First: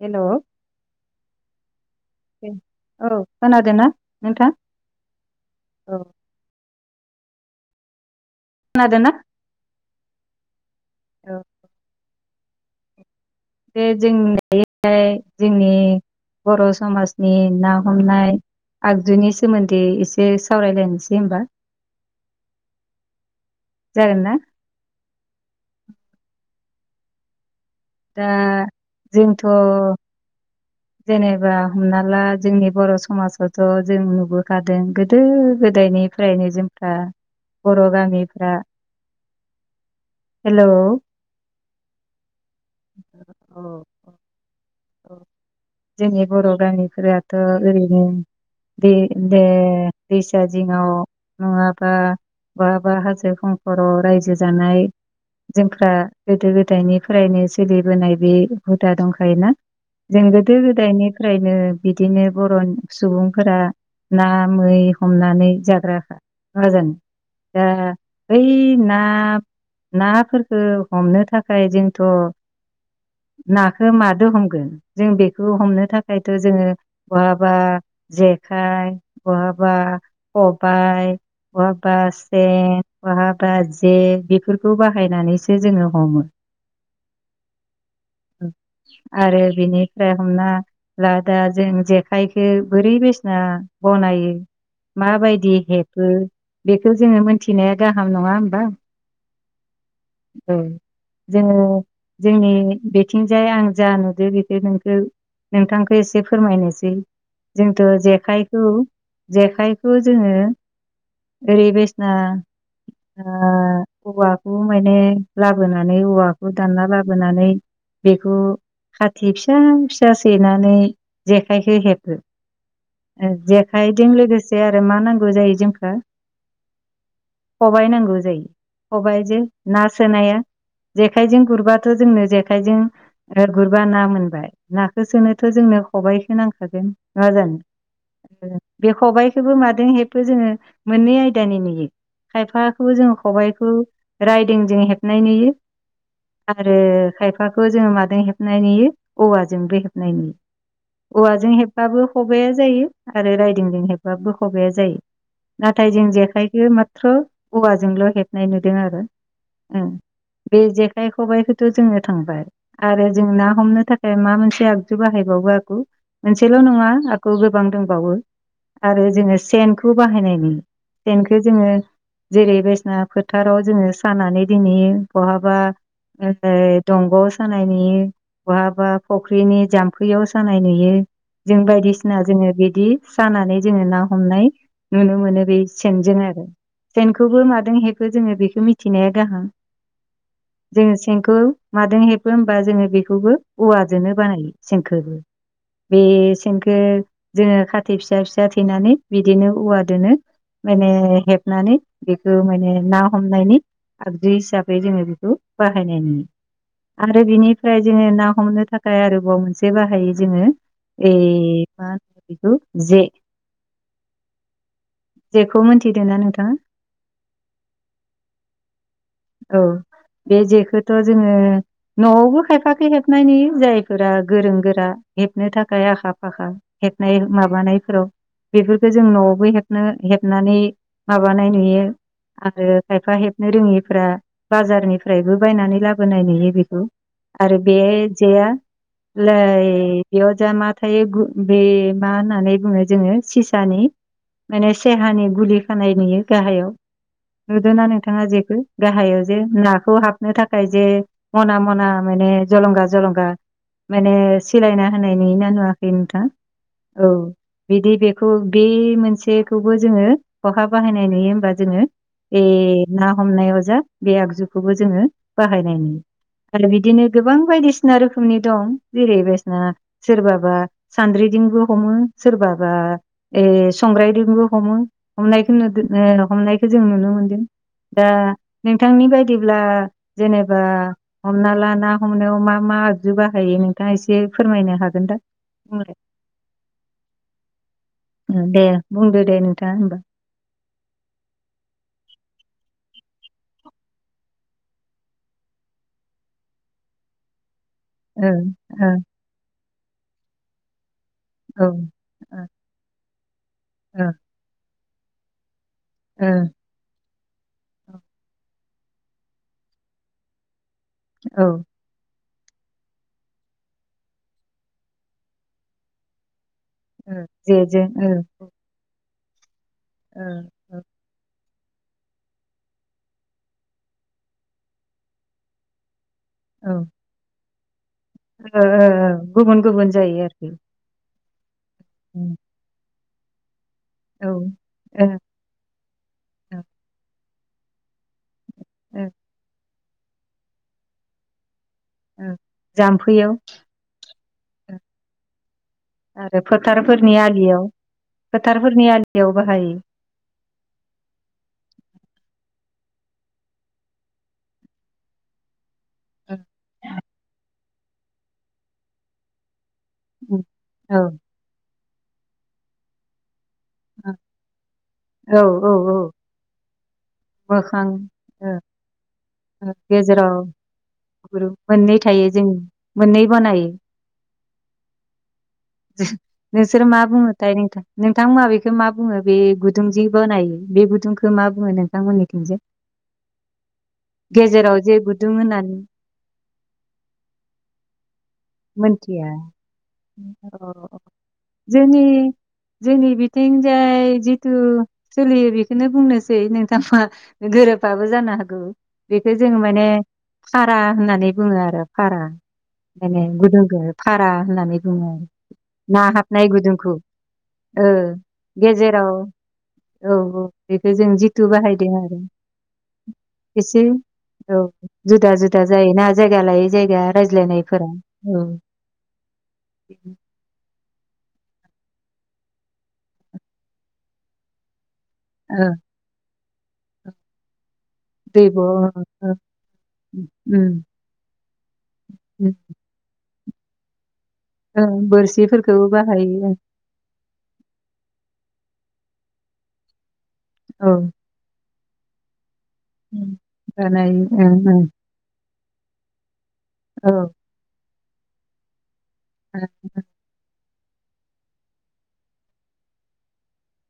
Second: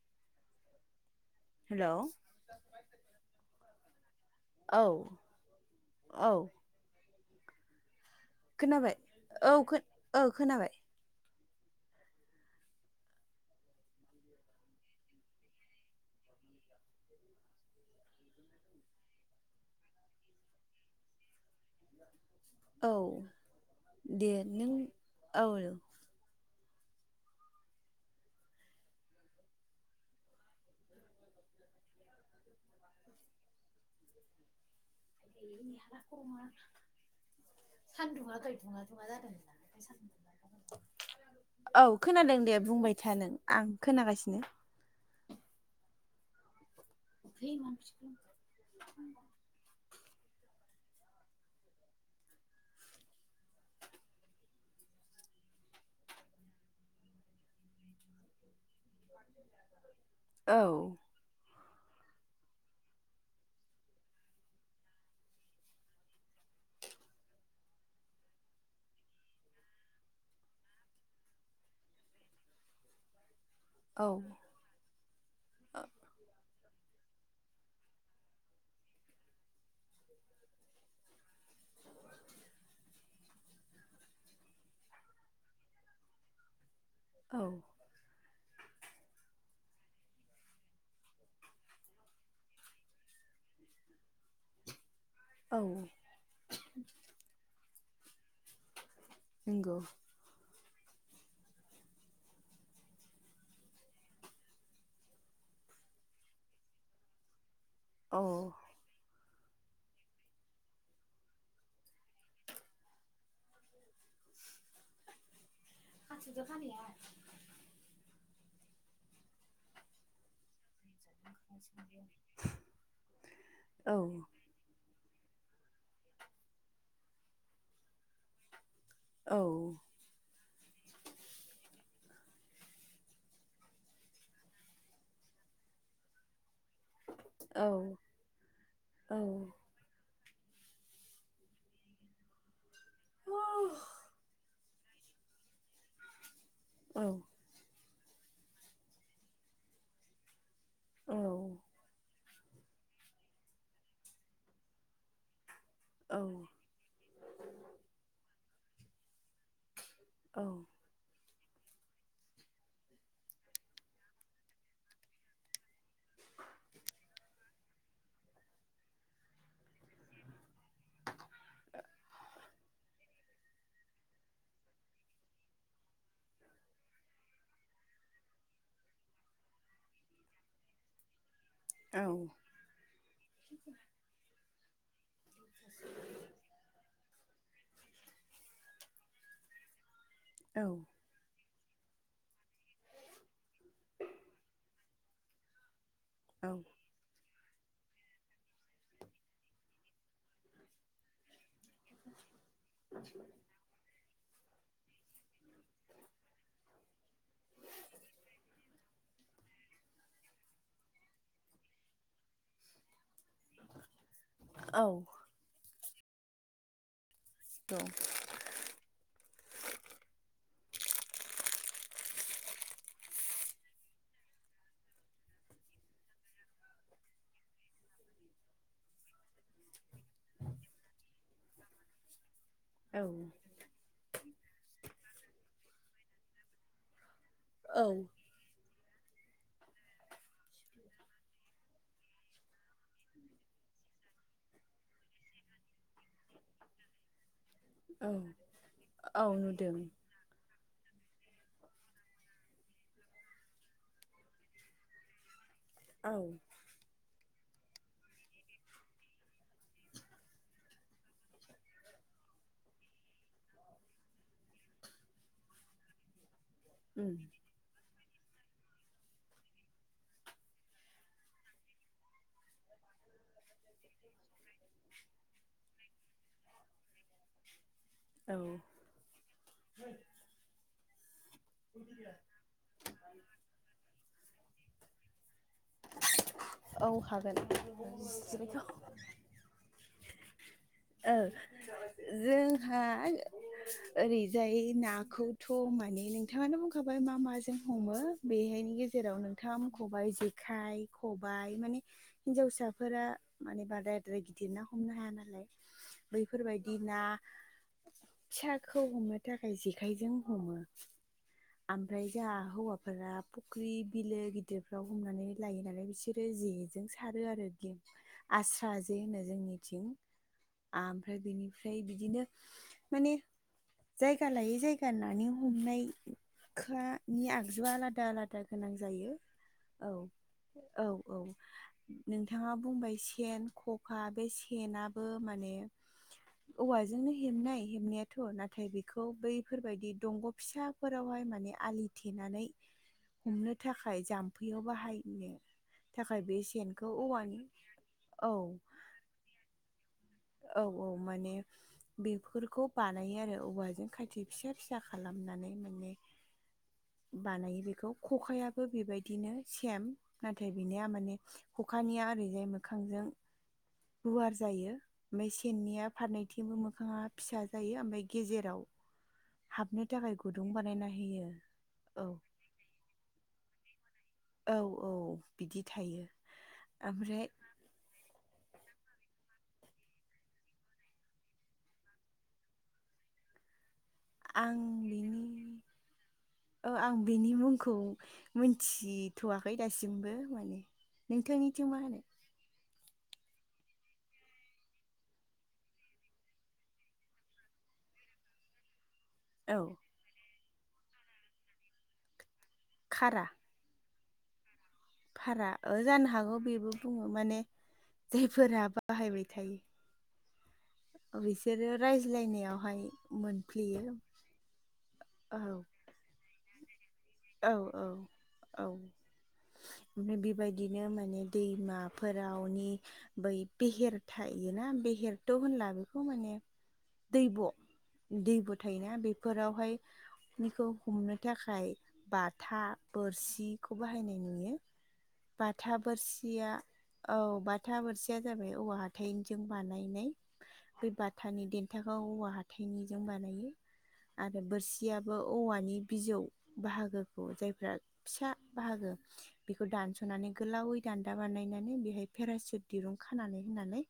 हेल'। Hello. औ खोनादोना। औ औ खोनाबाय खोनादोंना औ औ खोनाबाय औ बे जोंैहाय जोंनि बर' समाजनि ना हमनाय आगजुनि सोमोन्दै एसे सावरायलायनोसै होमबा औ जागोन दे ना नों औ दा जोंथ' जेनेबा हमना ला जोंनि बर' समाजावथ' जों नुबो गादों गोदो गोदायनिफ्रायनो जोंफ्रा बर' सानदुङा गामिफ्रा गैदुङा दुङा जादोंमोन सद हेलौ औ खोनादों दे बुंबाय थ नों आं खोनागासिनो जोंनि बर' गामिफोराथ' ओरैनो बे जे रिसार्जिंआव नङाबा बा बा हाजो खंखराव रायजो जानाय जोंफ्रा गोदो गोदायनिफ्रायनो सोलिबोनाय बे हुदा दंखायोना जों गोदो औ गोदायनिफ्रायनो बिदिनो बर' सुबुंफोरा ना मै हमनानै जाग्रााखा मा जानो दा ओइ ना नाफोरख हमनो थाखाय जोंथ' नाखौ औ मादो हम जों बेखौ हमनो थाखायथ' जोङो बहाबा जेखाइ बहाबा खबायाइ बाबा से बहाबा जे बेफोरखौ बाहायनानैसो जोङो हमो औ आरो बिनिफ्राय हमना ला दा जों जेखाइखो बोरै बिसिना बनायो माबायदि औ हेबो बेखौ जोङो मोनथिनाया गाहाम नङा होमबा नंगौ [inaudible] जोङो जोंनि बिथिंजाय आं जा नुदों बेखौ नोंखौ नोंथांखौ एसे फोरमायनोसै जोंथ' औ जेखाइखौ जेखाइखौ जोङो ओरै बायसिना ओ औवाखौ माने लाबोनानै औवाखौ दानना लाबोनानै बेखौ खाथि फिसा फिसा सैनानै जेखाइखौ हेबो। [inaudible] औ जेखाइजों लोगोसे जे आरो मा नांगौ जायो जोंखो [inaudible] खबाइ नांगौ जायो। औ खबाइजों ना सोनाया जेखाइजों गुरबाथ' जोंनो जेखाइजों गुरबा ना मोनबाय नाखौ सोनोथ' जोंनो खबाइखौ नां गोन नङा औ जानो बे औ खबाइखौबो मा जों हेबो जोङो मोननै आयदानि नुयो। खायफाखौ जोङो खबाइखौ जिंजों हेबनाय नुयो आरो औ खायफा ख'खाखौ जोङो माजों हेबनाय नुयो औवाजोंबो हेबनाय नुयो। औवाजों हेबबाबो खबाइ'या जायो आरो राइदिंजों हेबबाबो खबाइ'या जायो। नाथाय जों जेखाइखो माथ्र' औवाजोंल' हेबनाय नुदों आरो। उम औ बे जेखाइ खबाइखौथ' जोङो थांबाय। आरो जों ना हमनो थाखाय मा मोनसे आगजु बाहायबावो आगु मोनसेल' नङा आखो गोबां दंबावो आरो जोङो सेन खौ बाहायनाय नुयो। सेनखौ जोङो जेरै बायसिना फोथाराव जोङो सानानै दिनैयो बहाबा ओरै दंग' सानायनि बहाबा फुख्रिनि जाम्फैयाव सानाय नुयो। जों औ बायदिसिना जोङो बिदि सानानै जोङो ना हमनाय नुनो मोनो बे सेनजों आरो। सेनखौबो मादों हेबो जोङो बेखौ मिथिनाया गाहाम। [inaudible] जोङो सेनखौ मादों हेब बो होमबा जोङो बेखौबो औवाजोंनो बानायो सेनखोबो बे औ सेनखो जोङो खाथि फिसा फिसा थैनानै बिदिनो औवा दोनो। माने हेब हनानै बेखौ माने ना हमनायनि आगजु हिसाबै जोङो बेखौ बाहायनाय नुयो आरो बिनिफ्राय जोङो ना हमनो थाख आरोबाव मोनसे बाहायो जोङो इ मा होनो बेखौ जे। [inaudible] औ। जेखौ मोनथिदो ना नोंथाङा? द' औ बे जेखौथ' जोङो न'आवबो खायफाखै हेबनाय नुयो जायफोरा गोरों गोरा हेबनो थाखाय आखा-फाखा हेबनाय माबानायफोराव बेफोरखौ जों न'आवबो हेबनो-हेबनानै माबानाय नुयो आरो खायफा औ हेबनो रोङिफ्रा बाजारनिफ्रायबो बायनानै लाबोनाय नुयो बेखौ। आरो बे औ जेया लै बेयाव जा मा थायो गु बे मा होननानै बुङो जोङो सिसानि माने सेहानि गुलि खानाय नुयो गाहायाव। नुदोंना औ नोंथाङा जेखो गाहायाव औ जे नुदों नाखौ हाब नो थाखाय जे मना मना माने जलंगा जलंगा। माने सिलायना होनायनि ना नुवा बि औ नोंथां औ बिदि बेखौ बे मोनसे बेखौबो जोङो खहा बाहायनाय नुयो होमबा जोङो ए ना हमनायाव जा बे आगजुखौबो जोङो बाहायनाय नुयो। आरो बिदिनो उम गोबां बायदिसिना रोखोमनि दं जेरै बेसना सोरबाबा सान्द्रिदिंबो हमो सोरबाबा ए संग्रायदोंबो हमो हमनायखौ नुदो ओ हमनायखौ जों नुनो मोनो। दों। दा औ नोंथांनि बायदिब्ला जेनेबा हमना ला ना हमनायाव मा मा आगजु बाहायो नोंथाङा एसे फोरमायनो हागोन दा बुंलाय। औ हागोन ओ जिनायखौ दे बुंदो दे नोंथाङा होमबा [inaudible] ओ जोंहा। ओरैजाय नाखौथ' माने नोंथाङानो बुंखाबाय मा माजों। हमो ओं बेहायनि ओं गेजेराव नोंथांङा मख'बाय जेखाइ। खबाइ औ माने हिनजावसाफोरा माने ओं बाराद्राय गिद। दिरा ना हमनो हाया नालाय ओं बैफोरबाय। दि ना ओं फिसाखौ हमनो थाखाय जेखाइजों हमो। औ। ओमफ्राय जोंहा हौवाफोरा फुख्रि बिलो गिदिरफ्राव हमनानै। लायो नालाय बिसोरो जेजों ओ सारो आरो गें जेजों आस्रा जे होनो जोंनिथिं। ओ। आमफ्राय बिनिफ्राय बिदिनो माने जायगा लायै जायगा नानि हमनायखानि आगजुआ आलादा आलादा। गोनां ओओओ जायो गुबुन औ गुबुन जायो आरोखि। औ औ उम नोंथांङा बुंबाय सेन खक। खा बे औ ओ सेनाबो ओ माने औवाजोंनो हेबनाय हेबनायाथ' ना। थाय बेखौ ओ बैफोरबायदि दंग' फिसाफोरावहाय माने आलि। ओ थेनानै जाम्फैयाव हमनो थाखाय जाम्फैयाव बाहायनो। थाखाय बे आरो सेनखौ फोथारफोरनि औवानि औ। बेयाव बाहायो। औ औ माने। बेफोरखौ बानायो आरो औवाजों खाथि फिसा फिसा खालामनानै माने। बानायो बेखौ खखायाबो बेबायदिनो सेम। उम नाथाय बिनिया औ माने खखानिया ओरैजाय मोखांजों गुवार जायो। ओमफ्राय औ औ सेननिया औ फारनैथिंबो मोखाङा फिसा जायो मोखां ओमफ्राय गेजेराव। हाबनो [inaudible] थाखाय गेजेराव गुदुं बानायना होयो मोननै औ थायो जों मोननै बानायो। औ औ। बिदि थायो। नोंसोर मा ओमफ्राय बुंङो थाय। नोंथांमोनहा बेखौ मा बुङो बे गुदुं जि बानायो बे गुदुंखौ मा बुङो नोंथांमोननिथिंजाय। आं गेजेराव जे गुदुं होनानै। ओ आं बिनि मुंखौ। मोनथिया मोनथिथ'वाखै दासिमबो माने अ नोंथांनिथिं मा जोंनि होनो। जोंनि बिथिंजाय जिथु सोलियो बेखौनो बुंनोसै नोंथांङा। गोरोबाबो जानो हागौ। बेखौ जों औ माने फारा होननानै बुङो आरो फारा खारा माने। गुदुंखौ फारा होननानै बुङो भारा ना जानो हागौ हाबनाय बेबो गुदुंखौ। बुङो माने ओ जायफोरा गेजेराव बाहायबाय थायो औ औ। बेखौ जों जिथु बिसोरो बाहायदों आरो रायज्लायनायावहाय एसे। मोनफ्लेयो औ जुदा औ जुदा जायोना जायगा लायै जायगा रायज्लायनायफोरा औ। औ ओमफ्राय बेबायदिनो माने दैमाफोरावनि। बै बेहेर थायोना बेहेर। ट' ओ होनब्ला बेखौ माने दैब'। दैब थायोना ओ बेफोरावहाय बेखौ उम हमनो थाखाय। उम बाथा बोरसिखौ बाहायनाय नुयो। ओ बाथा बोरसिफोरखौबो बोरसिया। बाहायो औ बाथा बोरसिया जाबाय औवा हाथायनिजों बानायनाय बे औ बाथा। हाथानि देन्थाखौ औवा हााइनिजों बानायो जानाय आरो ओं ओं बोरसिया। औवानि बिजौ औ बाहागोखौ जायफोरा फिसा बाहागो बेखौ दान्स। होनानै गोलावै दान्दा बानायनानै बेहाय पेरासुट दिरुं खानानै होनानै।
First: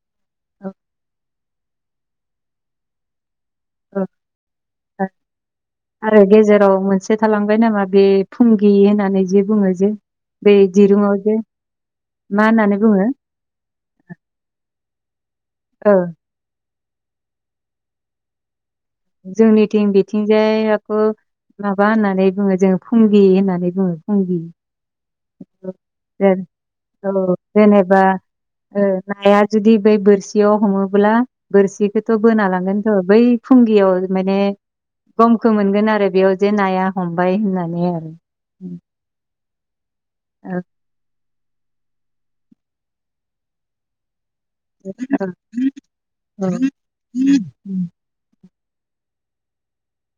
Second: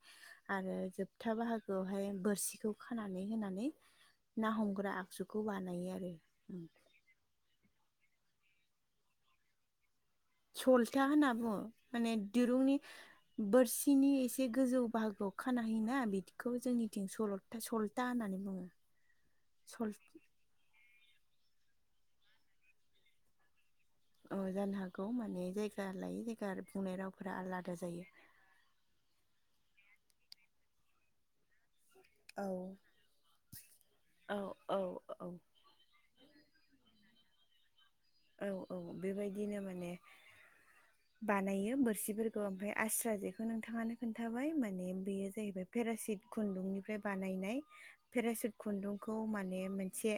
औ आरो जोबथा बाहागोआवहाय बोरसिखौ खानानै होनानै औ ना हमग्रा औ आगजुखौ बानायो आरो। गेजेराव मोनसे थालांबाय नामा बे फुंगि होननानै जे बुङो जे बे सलथा दिरुङाव होनना जे बुङो माने मा दिरुंनि होननानै बुङो बोरसिनि एसे गोजौ बाहागोआव खाना ओ होयोना बिदि बेखौबो जोंनिथिं सल'था सल'था होननानै बुङो। सल जोंनिथिं बिथिंजायखौ माबा होननानै बुङो जोङो फुंगि होननानै बुङो। औ फुंगि जानो हागौ माने औ जायगा लायै जेन- जायगा बुंनाय रावफोरा औ आलादा जेनेबा जायो। नाया जुदि बै बोरसियाव हमोब्ला। बोरसिखौथ' बोना औ लांगोनथ' बै फुंगियाव औ माने औ औ गमखौ मोनगोन आरो बेयाव जे नाया हमबाय होननानै आरो। औ औ बेबायदिनो माने। औ। बानायो बोरसिफोरखौ ओमफ्राय आस्रा जेखौ नोंथाङानो खोन्थाबाय माने औ बेयो जाहैबाय पेरासिट औ खुन्दुंनिफ्राय बानायनाय। पेरासुट खुन्दुंखौ माने मोनसे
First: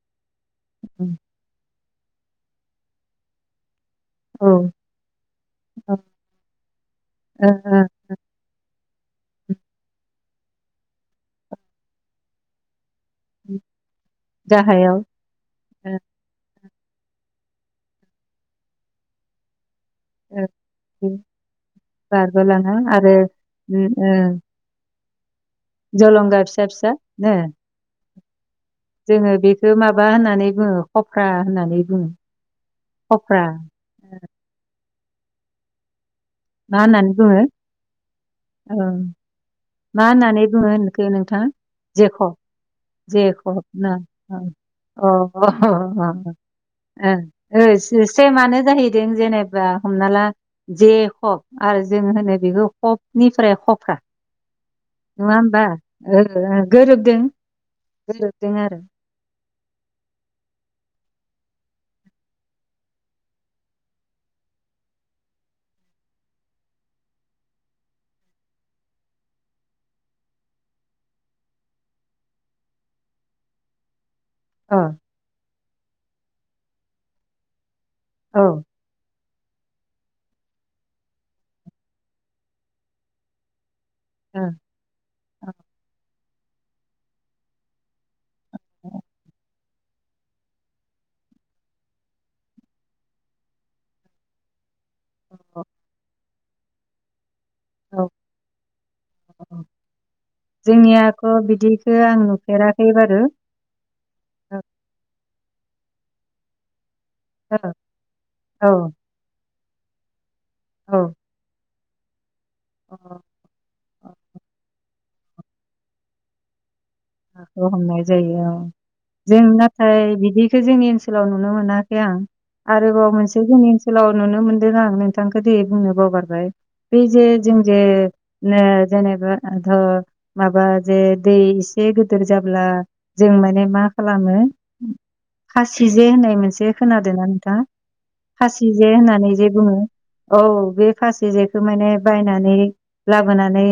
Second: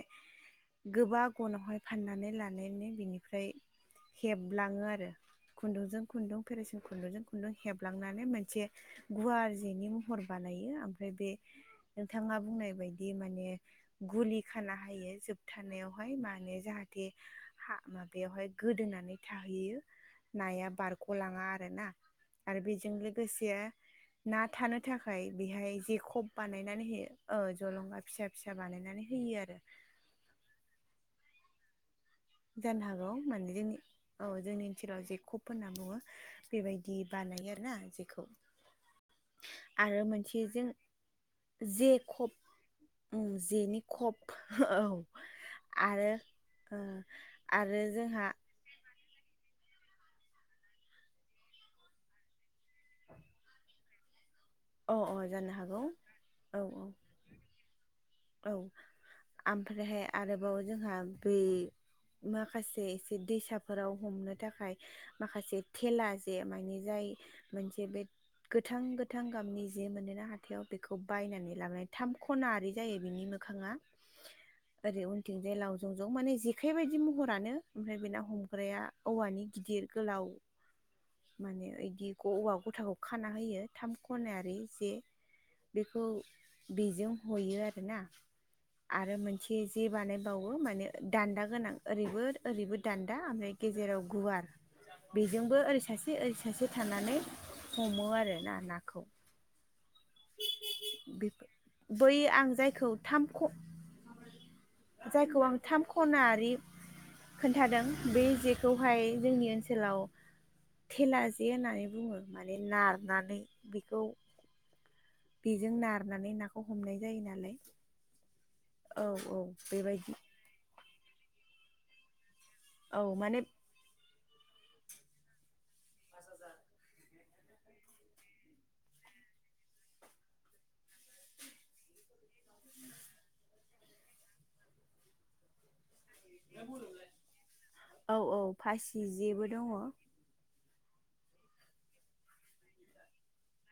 औ गोबा गनावहाय फाननानै लानो बानायनो बिनिफ्राय ओ हेबलाङो आरो ओ खुन्दुंजों खुन्दुं फेरासुट खुन्दुंजों खुन्दुं हेबलांना मोनसे गुवार जेनि महर बानायो ओमफ्राय बे नोंथाङा बुंनाय बाय दि माने गुलि खाना गाहायाव होयो ओ जोबथानायावहाय मा होनो जाहाथे हा माबायावहाय गोदोनानै थाहैयो। नाया ओ बारग'लाङा आरोना आरो बारग'लाङो बेजों आरो लोगोसे उम ओ ना थानो थाखाय बेहाय जे खब जलंगा फिसा बानायनानै फिसा नो होयो जलंगा फिसा फिसा बानायनानै जोङो होयो आरो बेखौ माबा होननानै बुङो खफ्रा होननानै बुङो। जानो हागौ खफ्रा माने जोंनि औ जोंनि ओनसोलाव जे खप होनना बुङो। मा बेबायदि होननानै बुङो बानायो आरोना जेखौ ओ मा आरो होननानै मोनसे जों बुङो होनखो नोंथां जे जेख' खप जेखप जेनि ना खप ओं। औ अ ह अ आरो ओ ओं ओ आरो एस जोंहा एसे माने जाहै जेनेबा हमना ला जेखब आरो जों होनो बेखौ खफनिफ्राय खफ्रा अ अ नङा जानो होमबा हागौ ओं औ ओं औ गोरोबदों। औ गोरोबदों आरो आमफ्रायहाय आरोबाव जोंहा बै माखासे एसे दैसाफोराव हमनो थाखाय माखासे थेला जे माने जाय मोनसे बे गोथां गोथां गाबनि जे मोनोना हाथायाव बेखौ बायनानै लाबोनानै थाम खनाआरि जायो बिनि मोखाङा अ ओरै उन थिंजाय लावजं जं माने जेखाइ बायदि महरानो ओमफ्राय बेना औ ओ हमग्राया औवानि गिदिर गोलाव माने बिदि औवा गथाखौ खाना होयो थाम खनायारि जे बेखौ बेजों हयो आरोना। आरो मोनसे जे बानायबावो माने दान्दा गोनां ओरैबो ओरैबो दान्दा ओमफ्राय गेजेराव गुवार बेजोंबो औ ओरै सासे ओरै सासे थानानै औ हमो आरोना नाखौ। औ जोंनियाख' बे बिदिखो बै आं नुफेराखै जायखौ बारु थाम ख औ जायखौ आं थाम खना आरि औ खोन्थादों बे औ जेखौहाय जोंनि ओनसोलाव औ थेला जे होननानै बुङो माने नारनानै बेखौ बेजों नारनानै नाखौ हमनाय जायो। नालाय नाखौ हमनाय जायो औ। औ औ जों नाथाय बेबायदि बिदिखौ जोंनि ओन सोलाव नुनो मोनाखै आं। औ आरोबाव माने मोनसे जोंनि ओनसोलाव नुनो मोनदों आं नोंथांखौ दि बुंनो बावगारबाय बे जे जों जे जेनेबाध' माबा जे दै एसे गिदिर जाब्ला जों माने मा खालामो। खासि जे होननाय मोनसे खोनादों ना नोंथां औ औ खासि जे फासि होननानै जेबो जे दङ बुङो। औ औ बे खासि जेखौ माने बायनानै लाबोनानै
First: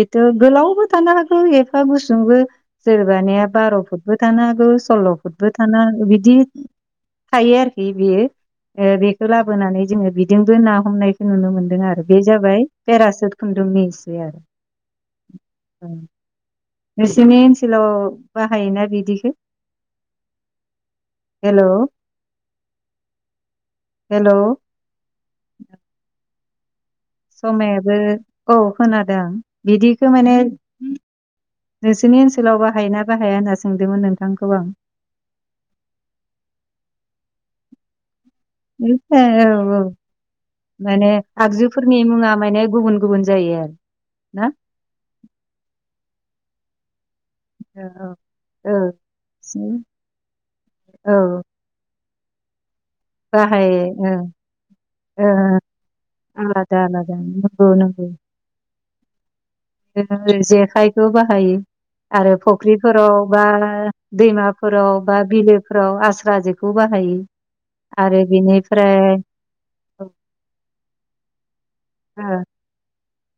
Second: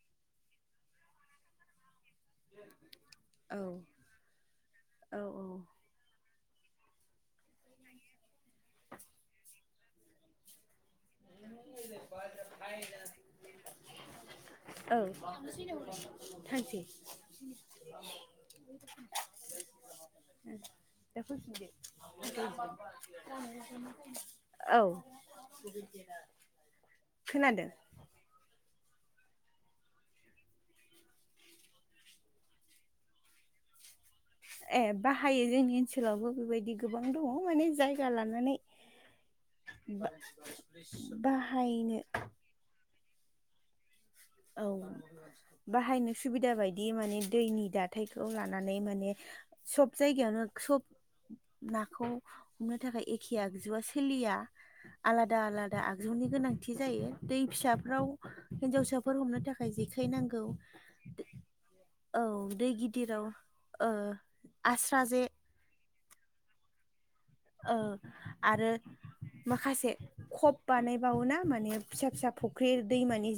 बेथ' गोलावबो थानो हागौ एफा गुसुंबो जेनेबानिया बार' फुटबो थानो हागौ सल्ल' औ फुटबो औ थानो हागौ बिदि थायो आरोखि बेयो बेखौ लाबोनानै जोङो बिजोंबो ना हमनाय खौ नुनो मोनदों आरो बे जाबाय पेरासुट खुन्दुंनि एसे आरो औ थांसै ए नोंसोरनि ओनसोलाव बाहायोना बिदिखौ दलि हेलौ हेलौ [unintelligible] औ खोनादों समायाबो औ खोनादों बिदिखौ माने नोंसोरनि ओनसोलाव बाहाय ना बाहाया होनना सोंदोंमोन नों ए बाहायो जोंनि ओनसोलावबो बेबायदि गोबां दङ माने जायगा लानानै उम औ औ बा माने आगजुफोरनि बाहायनो मुङा माने गुबुन गुबुन जायो आरो [inaudible] औ बाहायनो सुबिदा बायदि माने दैनि औ दाथायखौ लानानै माने सब जायगायावनो सब औ नाखौ हमनो थाखाय एखे आगजुआ बाहायो ओं सोलिया आलादा ओ आलादा आगजुनि गोनांथि आलादा जायो आलादा दै नंगौ फिसाफ्राव नंगौ हिनजावसाफोर हमनो थाखाय जेखाय नांगौ जेखाइखौ बाहायो औ आरो दै फुख्रिफोराव गिदिराव बा ओ आस्रा दैमाफोराव बा जे बिलोफ्राव आस्रा जेखौ बाहायो ओ आरो बिनिफ्राय माखासे खब बानायबावोना माने फिसा फिसा ओ फुख्रि दैमानि